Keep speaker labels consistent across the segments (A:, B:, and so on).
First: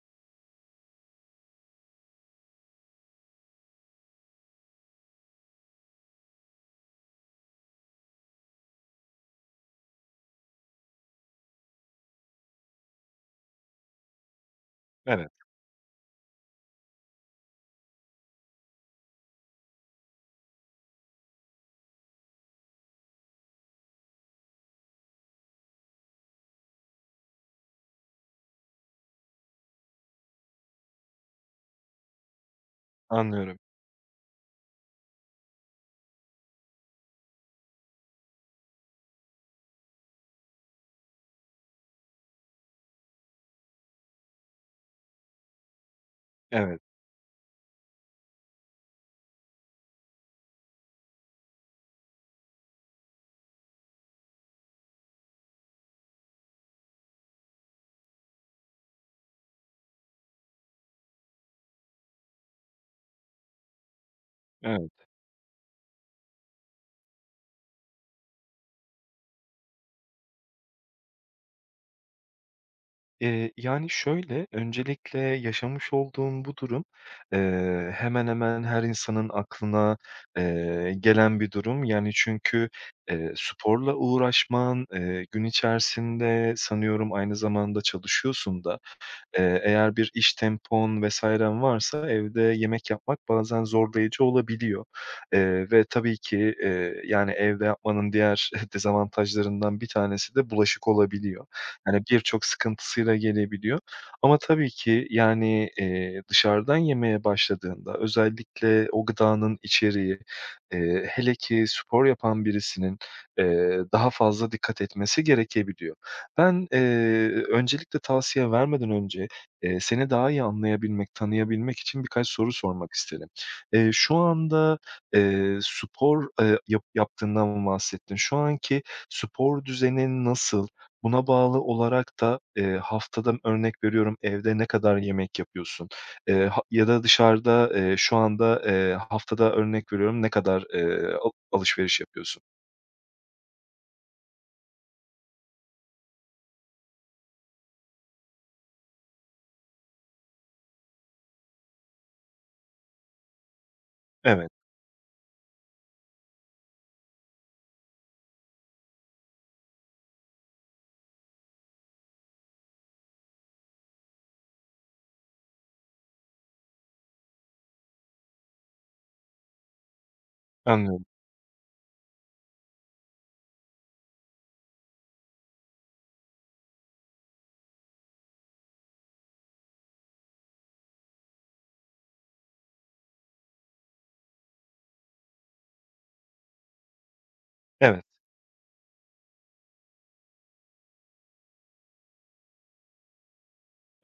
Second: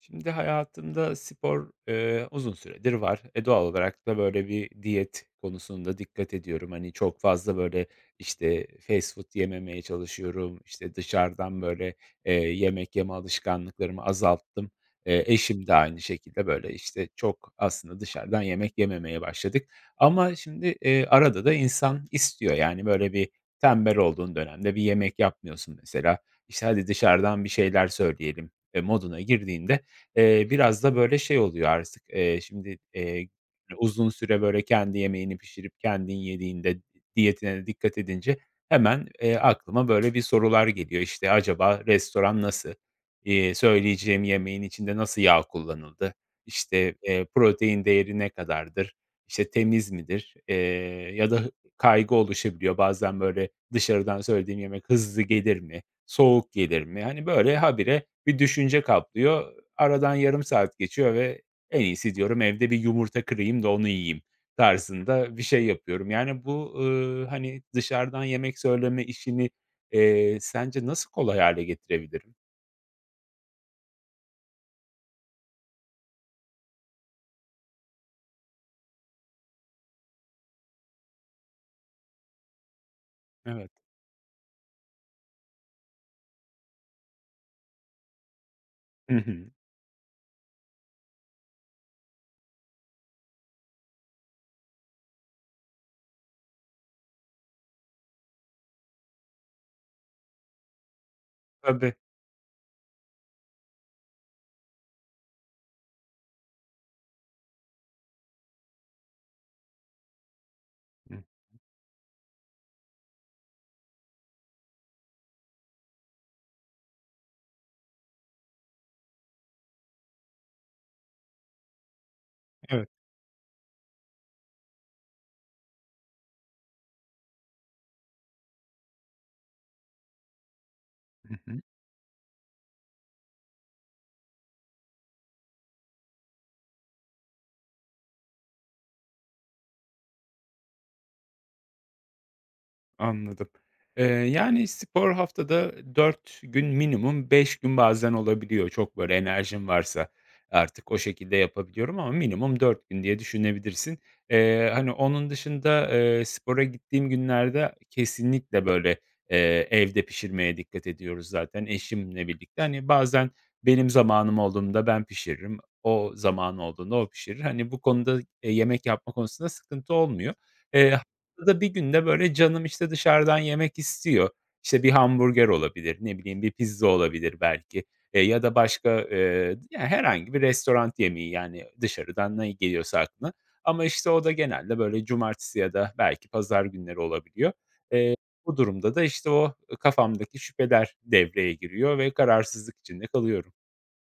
A: Şimdi hayatımda spor, uzun süredir var. Doğal olarak da böyle bir diyet konusunda dikkat ediyorum. Hani, çok fazla böyle, işte, fast food yememeye çalışıyorum. İşte, dışarıdan böyle, yemek yeme alışkanlıklarımı azalttım. Eee,
B: Evet,
A: eşim de aynı şekilde böyle, işte, çok aslında dışarıdan yemek yememeye başladık. Ama şimdi, arada da insan istiyor. Yani, böyle bir tembel olduğun dönemde bir yemek yapmıyorsun mesela. İşte, "Hadi dışarıdan bir şeyler söyleyelim." Moduna girdiğinde, biraz da böyle şey oluyor artık. Şimdi
B: anlıyorum.
A: uzun süre böyle kendi yemeğini pişirip kendin yediğinde, diyetine de dikkat edince hemen, aklıma böyle bir sorular geliyor. İşte, acaba restoran nasıl? Söyleyeceğim yemeğin içinde nasıl yağ kullanıldı?
B: Evet,
A: İşte, protein değeri ne kadardır? İşte, temiz midir? Ya da kaygı oluşabiliyor. Bazen böyle dışarıdan söylediğim yemek hızlı gelir mi? Soğuk gelir mi? Hani, böyle habire bir düşünce kaplıyor. Aradan yarım saat geçiyor ve en iyisi diyorum evde bir yumurta kırayım da onu yiyeyim
B: evet.
A: tarzında bir şey yapıyorum. Yani bu, hani, dışarıdan yemek söyleme işini, sence nasıl kolay hale getirebilirim?
B: Yani, şöyle, öncelikle yaşamış olduğum bu durum, hemen hemen her insanın aklına gelen bir durum. Yani, çünkü
A: Evet.
B: sporla uğraşman, gün içerisinde sanıyorum aynı zamanda çalışıyorsun da,
A: Hı hı.
B: eğer bir iş tempon vs.'n varsa evde yemek yapmak bazen zorlayıcı olabiliyor. Ve tabii ki, yani, evde yapmanın diğer dezavantajlarından bir tanesi de bulaşık olabiliyor.
A: Tabii.
B: Yani, birçok sıkıntısıyla gelebiliyor ama tabii ki, yani, dışarıdan yemeye başladığında özellikle o gıdanın içeriği,
A: Hı,
B: hele ki spor yapan birisinin daha fazla dikkat etmesi gerekebiliyor. Ben öncelikle tavsiye vermeden önce seni daha iyi anlayabilmek, tanıyabilmek için birkaç soru
A: evet.
B: sormak isterim. Şu anda spor yaptığından bahsettin. Şu anki spor düzenin nasıl? Buna
A: Hı
B: bağlı
A: hı.
B: olarak da, haftada örnek veriyorum evde ne kadar yemek yapıyorsun? Ha ya da dışarıda şu anda haftada örnek veriyorum ne kadar alışveriş yapıyorsun?
A: Anladım. Yani, spor haftada 4 gün minimum, 5 gün bazen olabiliyor. Çok böyle enerjim varsa artık o şekilde yapabiliyorum ama minimum 4 gün diye düşünebilirsin.
B: Evet,
A: Hani, onun dışında, spora gittiğim günlerde kesinlikle böyle, evde pişirmeye dikkat ediyoruz zaten eşimle birlikte. Hani, bazen benim zamanım olduğunda ben pişiririm, o zaman olduğunda o pişirir. Hani, bu konuda, yemek yapma konusunda sıkıntı olmuyor. Eee,
B: anlıyorum.
A: Haftada 1 günde böyle canım, işte, dışarıdan yemek istiyor. İşte, bir hamburger olabilir, ne bileyim, bir pizza olabilir belki, ya da başka, ya, herhangi bir restoran yemeği, yani, dışarıdan ne geliyorsa aklına. Ama, işte, o da genelde böyle cumartesi ya da belki pazar günleri olabiliyor.
B: Evet.
A: Eee, bu durumda da, işte, o kafamdaki şüpheler devreye giriyor ve kararsızlık içinde kalıyorum.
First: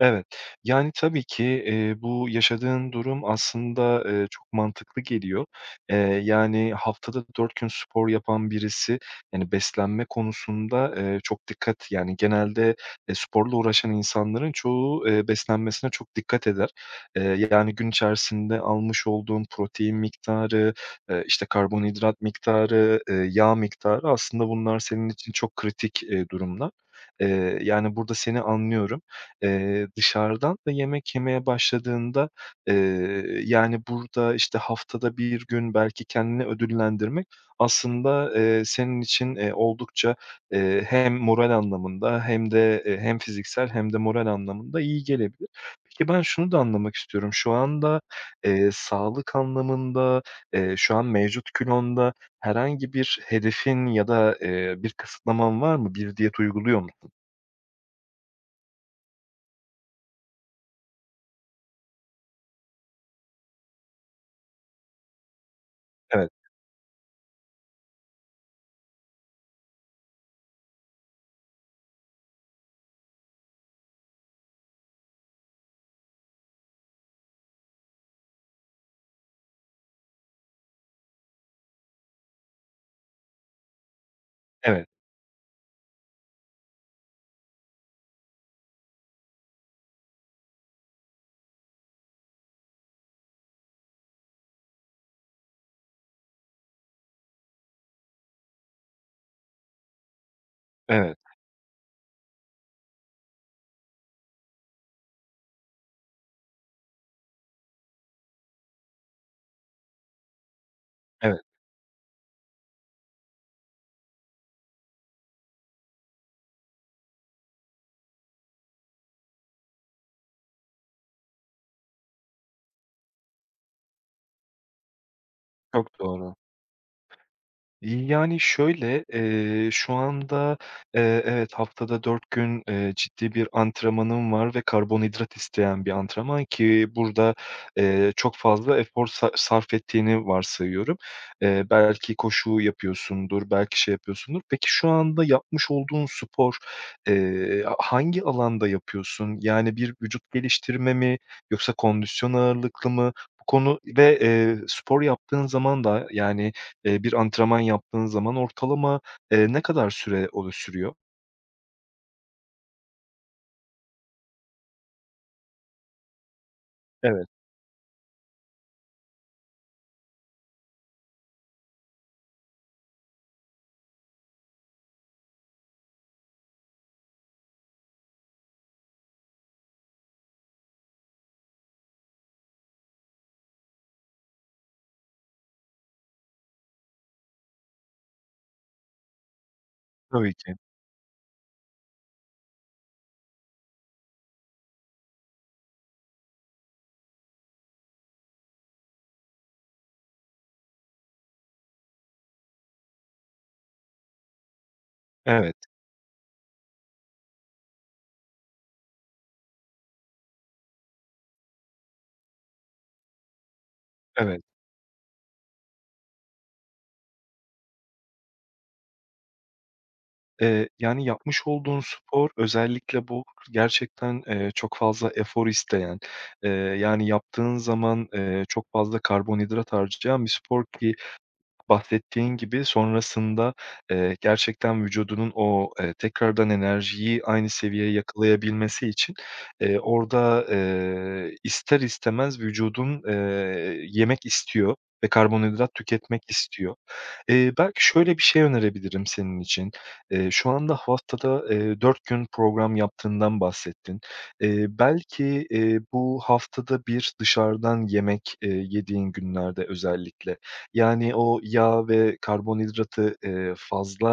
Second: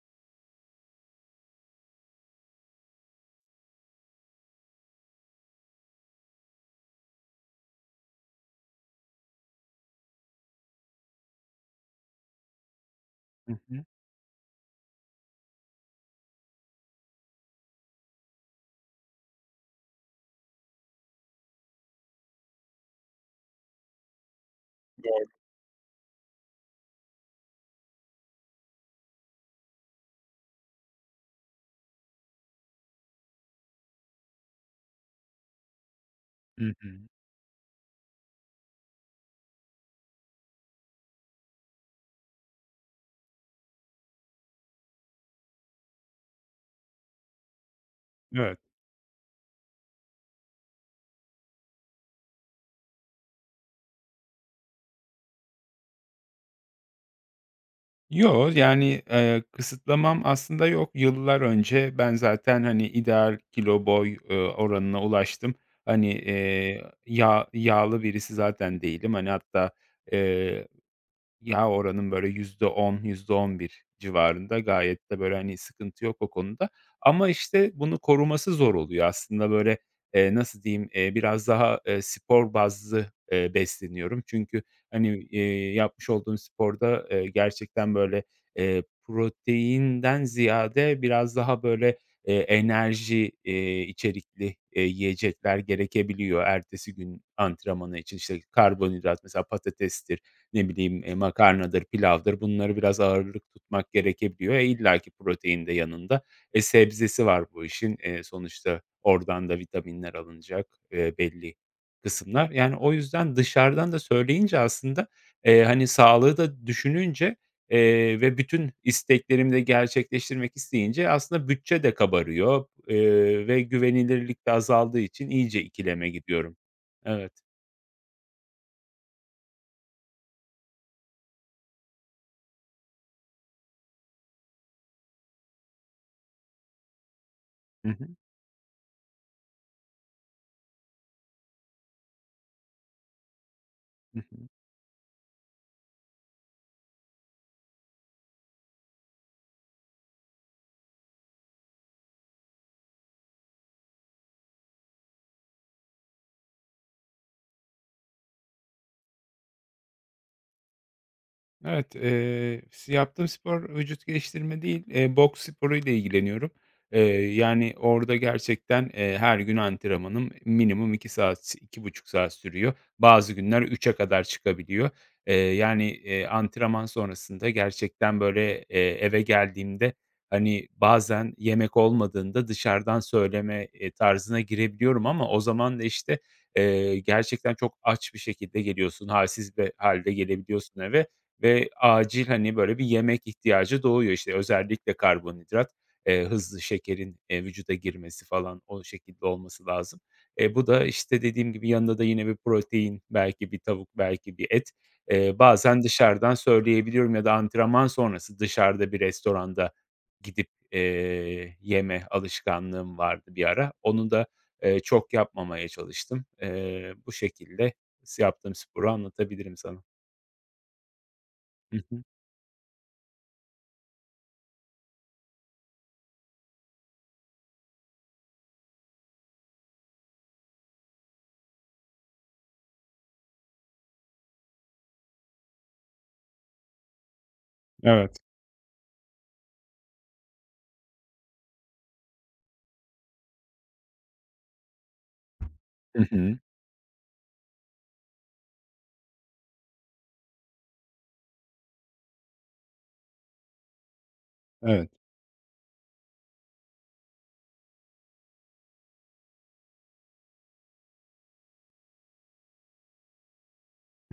B: Evet. Yani, tabii ki, bu yaşadığın durum aslında çok mantıklı geliyor. Eee, yani, haftada 4 gün spor yapan birisi, yani, beslenme konusunda çok dikkat. Yani, genelde
A: Hı
B: sporla
A: hı.
B: uğraşan insanların çoğu beslenmesine çok dikkat eder. Yani, gün içerisinde almış olduğun protein miktarı, işte, karbonhidrat miktarı, yağ miktarı aslında bunlar senin için çok kritik durumlar. Yani, burada seni anlıyorum. Dışarıdan da yemek yemeye başladığında, eee, yani, burada, işte, haftada bir gün belki kendini
A: Hı hı.
B: ödüllendirmek aslında senin için oldukça hem moral anlamında hem de hem fiziksel hem de moral anlamında iyi gelebilir. Peki, ben şunu da anlamak istiyorum. Şu anda
A: Evet.
B: sağlık anlamında şu an mevcut kilonda herhangi bir hedefin ya da bir kısıtlaman var mı? Bir diyet uyguluyor musun?
A: Yo, yani, kısıtlamam aslında yok. Yıllar önce ben zaten, hani, ideal kilo boy, oranına ulaştım. Hani,
B: Evet,
A: yağlı birisi zaten değilim. Hani, hatta, ya, oranın böyle yüzde on, yüzde on bir civarında gayet de böyle, hani, sıkıntı yok o konuda ama, işte, bunu koruması zor oluyor. Aslında böyle, nasıl diyeyim, biraz daha, spor bazlı, besleniyorum. Çünkü,
B: evet,
A: hani, yapmış olduğum sporda, gerçekten böyle, proteinden ziyade biraz daha böyle, enerji, içerikli, yiyecekler gerekebiliyor ertesi gün antrenmanı için. İşte karbonhidrat, mesela patatesti, ne bileyim,
B: evet,
A: makarnadır, pilavdır bunları biraz ağırlık tutmak gerekebiliyor. İlla ki protein de yanında. Sebzesi var bu işin. Sonuçta oradan da vitaminler alınacak,
B: evet.
A: belli kısımlar. Yani, o yüzden dışarıdan da söyleyince aslında, hani, sağlığı da düşününce, ve bütün isteklerimi de gerçekleştirmek isteyince aslında bütçe de kabarıyor, ve güvenilirlik de azaldığı için iyice
B: Çok
A: ikileme
B: doğru.
A: gidiyorum. Evet.
B: Yani, şöyle, şu anda evet, haftada 4 gün, ciddi bir antrenmanım var ve karbonhidrat isteyen bir antrenman ki burada
A: Hı hı.
B: çok fazla efor sarf ettiğini varsayıyorum. Belki koşu yapıyorsundur, belki şey
A: Hı
B: yapıyorsundur.
A: hı.
B: Peki şu anda yapmış olduğun spor hangi alanda yapıyorsun? Yani bir vücut geliştirme mi yoksa kondisyon ağırlıklı mı? Bu konu ve spor yaptığın zaman da, yani, bir antrenman yaptığın zaman ortalama ne kadar süre sürüyor?
A: Evet, s yaptığım spor vücut geliştirme değil, boks sporuyla ilgileniyorum. Eee,
B: Evet,
A: yani, orada gerçekten, her gün antrenmanım minimum 2 saat, 2,5 saat sürüyor. Bazı günler 3'e kadar çıkabiliyor. Yani, antrenman sonrasında gerçekten, böyle, eve geldiğimde, hani, bazen yemek olmadığında dışarıdan söyleme, tarzına girebiliyorum ama o zaman da, işte, gerçekten çok aç bir şekilde geliyorsun, halsiz bir halde
B: tabii ki.
A: gelebiliyorsun eve. Ve acil, hani, böyle bir yemek ihtiyacı doğuyor. İşte özellikle karbonhidrat, hızlı şekerin, vücuda girmesi falan o şekilde olması lazım. Bu da, işte, dediğim gibi yanında da yine bir protein, belki bir tavuk, belki bir et. Eee,
B: Evet,
A: bazen dışarıdan söyleyebiliyorum ya da antrenman sonrası dışarıda bir restoranda gidip, yeme alışkanlığım vardı bir ara. Onu da,
B: evet.
A: çok yapmamaya çalıştım. Bu şekilde yaptığım sporu anlatabilirim sana.
B: Yani yapmış
A: Hı
B: olduğun
A: hı.
B: spor özellikle bu gerçekten çok fazla efor isteyen, yani yaptığın zaman çok fazla karbonhidrat harcayan bir spor ki bahsettiğin gibi sonrasında gerçekten vücudunun o tekrardan enerjiyi aynı seviyeye
A: Evet.
B: yakalayabilmesi için orada ister istemez vücudun yemek istiyor ve karbonhidrat
A: Hı
B: tüketmek
A: hı.
B: istiyor. Belki şöyle bir şey önerebilirim senin için. Şu anda haftada 4 gün program yaptığından bahsettin. Eee,
A: Evet.
B: belki, bu haftada bir dışarıdan yemek yediğin günlerde özellikle yani, o yağ ve karbonhidratı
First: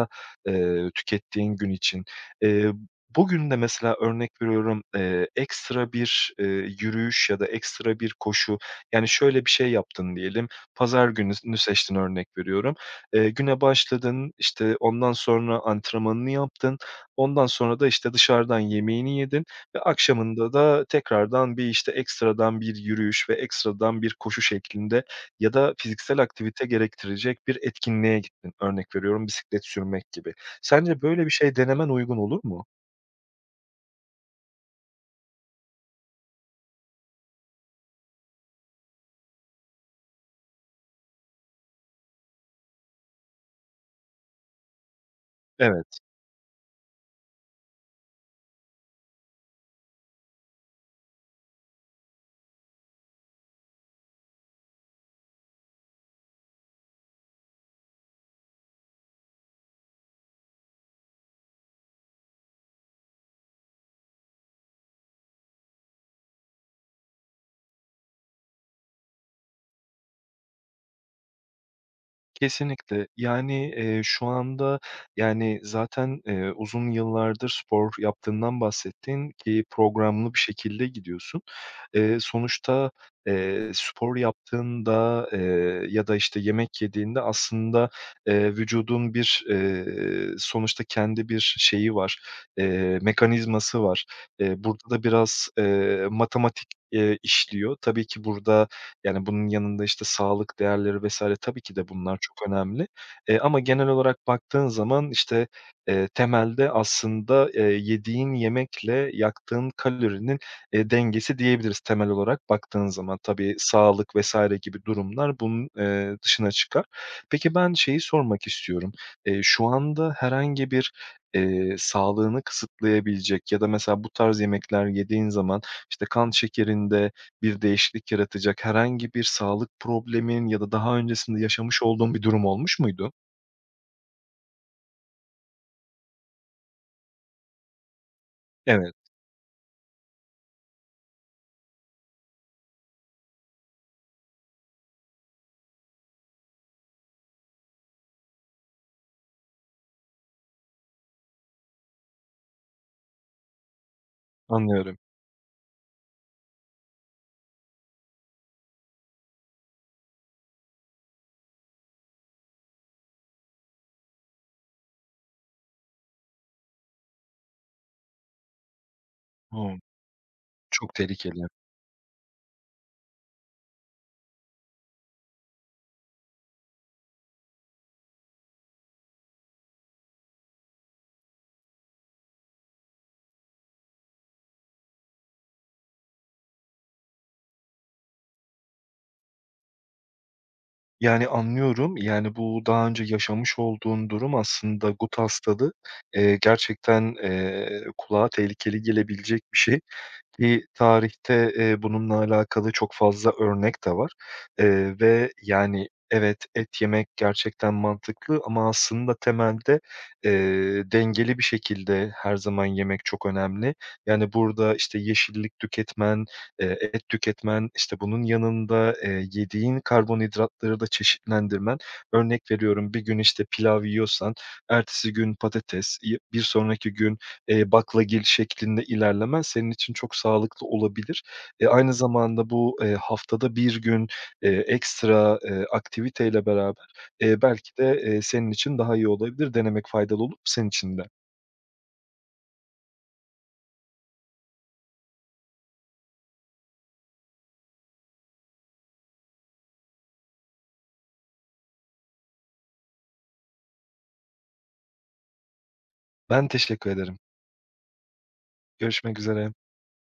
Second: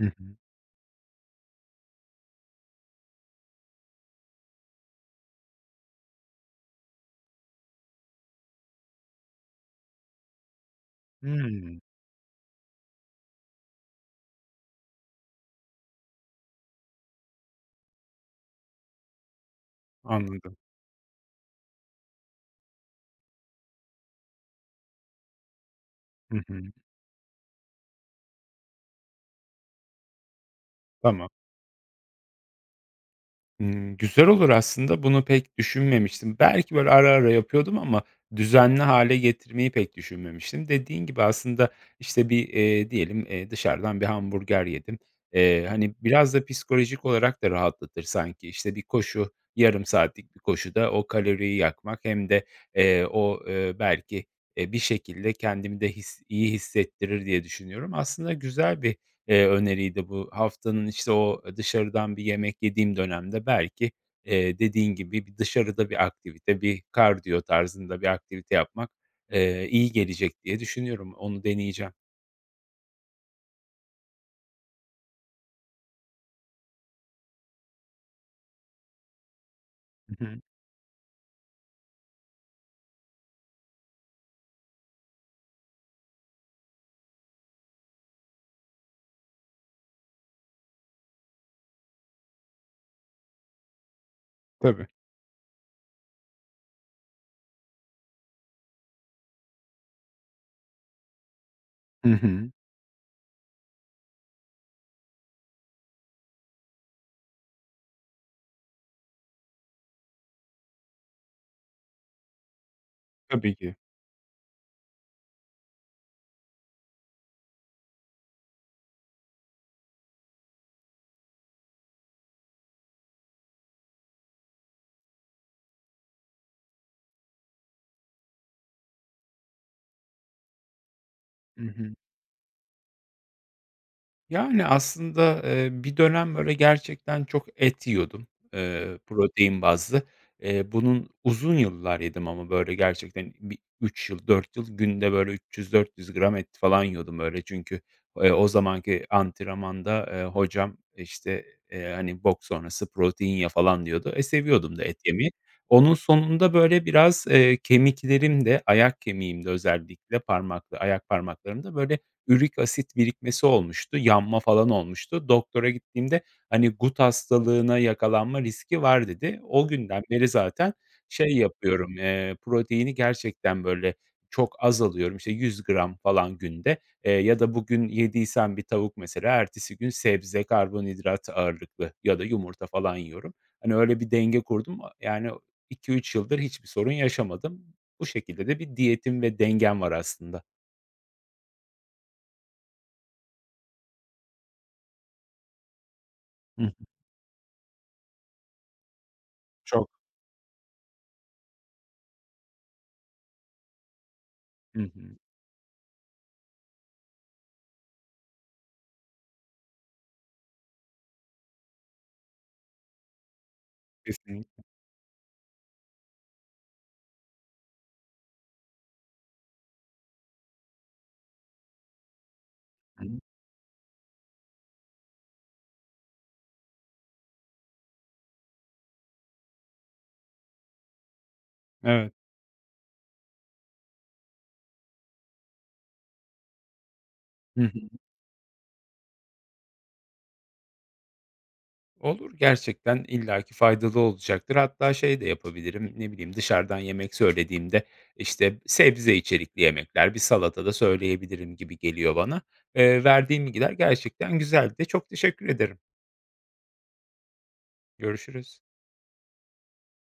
A: Hı hı.
B: tükettiğin gün için. Eee, bugün de mesela örnek veriyorum ekstra bir yürüyüş ya da ekstra bir koşu, yani, şöyle bir şey yaptın diyelim, pazar günü
A: Hımm.
B: seçtin örnek veriyorum. Güne başladın, işte, ondan sonra antrenmanını yaptın, ondan sonra da, işte, dışarıdan yemeğini yedin ve akşamında
A: Anladım.
B: da tekrardan bir, işte, ekstradan bir yürüyüş ve ekstradan bir koşu şeklinde ya da fiziksel
A: Hı hı.
B: aktivite gerektirecek bir etkinliğe gittin. Örnek veriyorum, bisiklet sürmek gibi. Sence böyle
A: Tamam.
B: bir şey denemen uygun olur mu?
A: Hımm, güzel olur aslında. Bunu pek düşünmemiştim. Belki böyle ara ara yapıyordum ama düzenli hâle getirmeyi pek düşünmemiştim. Dediğin gibi aslında, işte, bir, diyelim, dışarıdan bir hamburger yedim. Hani,
B: Evet.
A: biraz da psikolojik olarak da rahatlatır sanki. İşte, bir koşu, yarım saatlik bir koşuda o kaloriyi yakmak hem de, eee, o, eee, belki, bir şekilde kendimi de iyi hissettirir diye düşünüyorum. Aslında güzel bir öneriydi bu. Haftanın, işte, o dışarıdan bir yemek yediğim dönemde belki, dediğin gibi bir dışarıda bir aktivite, bir kardiyo tarzında bir aktivite yapmak, iyi gelecek diye düşünüyorum. Onu deneyeceğim.
B: Kesinlikle. Yani şu anda, yani, zaten uzun yıllardır spor yaptığından bahsettin ki
A: Hı
B: programlı bir
A: hı.
B: şekilde gidiyorsun. Sonuçta, spor yaptığında ya da, işte, yemek yediğinde aslında vücudun bir sonuçta kendi bir şeyi var mekanizması var. Eee,
A: Tabii.
B: burada da biraz matematik işliyor. Tabii ki burada yani, bunun yanında, işte, sağlık değerleri vesaire tabii ki de
A: Hı
B: bunlar çok
A: hı.
B: önemli. Ama genel olarak baktığın zaman, işte temelde aslında yediğin yemekle yaktığın kalorinin dengesi diyebiliriz temel olarak baktığın zaman. Tabii
A: Tabii ki.
B: sağlık vs. gibi durumlar bunun dışına çıkar. Peki, ben şeyi sormak istiyorum. Şu anda herhangi bir sağlığını kısıtlayabilecek ya da mesela bu tarz yemekler yediğin zaman, işte, kan şekerinde bir değişiklik yaratacak herhangi bir sağlık problemin ya da daha öncesinde
A: Hı
B: yaşamış
A: hı.
B: olduğun bir durum olmuş muydu?
A: Yani, aslında, bir dönem, böyle, gerçekten çok et yiyordum,
B: Evet,
A: protein bazlı. Bunun uzun yıllar yedim ama, böyle, gerçekten bir 3 yıl, 4 yıl günde, böyle, 300-400 gram et falan yiyordum, böyle. Çünkü, o zamanki antrenmanda, hocam, işte, hani, Boks sonrası protein ya falan diyordu. Seviyordum da
B: anlıyorum.
A: et yemeyi. Onun sonunda, böyle, biraz, kemiklerim de ayak kemiğimde özellikle ayak parmaklarımda, böyle, ürik asit birikmesi olmuştu, yanma falan olmuştu. Doktora gittiğimde, hani, "Gut hastalığına yakalanma riski var." dedi. O
B: Hımm,
A: günden beri zaten
B: çok
A: şey
B: tehlikeli.
A: yapıyorum, proteini gerçekten, böyle, çok az alıyorum. İşte, 100 gram falan günde, ya da bugün yediysem bir tavuk mesela, ertesi gün sebze, karbonhidrat ağırlıklı ya da yumurta falan yiyorum. Hani, öyle bir denge kurdum. Yani, 2-3 yıldır hiçbir sorun yaşamadım. Bu şekilde de bir diyetim ve dengem var aslında.
B: Yani, anlıyorum. Yani, bu daha önce yaşamış olduğun durum aslında gut hastalığı
A: Hı hı.
B: gerçekten kulağa tehlikeli gelebilecek bir şey.
A: Çok
B: Ki tarihte bununla alakalı çok fazla örnek de var
A: Hı hı.
B: ve yani evet, et yemek gerçekten mantıklı ama aslında temelde dengeli bir şekilde her zaman yemek çok önemli. Yani
A: Kesinlikle.
B: burada, işte, yeşillik tüketmen et tüketmen, işte, bunun yanında yediğin karbonhidratları da çeşitlendirmen. Örnek veriyorum, bir
A: Hı
B: gün,
A: hı.
B: işte, pilav yiyorsan ertesi gün patates, bir sonraki gün baklagil şeklinde ilerlemen senin için çok sağlıklı olabilir. Aynı
A: Evet.
B: zamanda bu haftada bir gün ekstra aktiviteyle beraber
A: Hı
B: belki
A: hı.
B: de senin için daha iyi olabilir. Denemek faydalı olur senin için de?
A: Olur, gerçekten illaki faydalı olacaktır. Hatta şey de yapabilirim, ne bileyim, dışarıdan yemek söylediğimde, işte, sebze içerikli yemekler, bir salata da söyleyebilirim gibi geliyor bana. Verdiğin bilgiler gerçekten güzeldi. Çok teşekkür ederim.
B: Ben teşekkür ederim.
A: Görüşürüz.
B: Görüşmek üzere.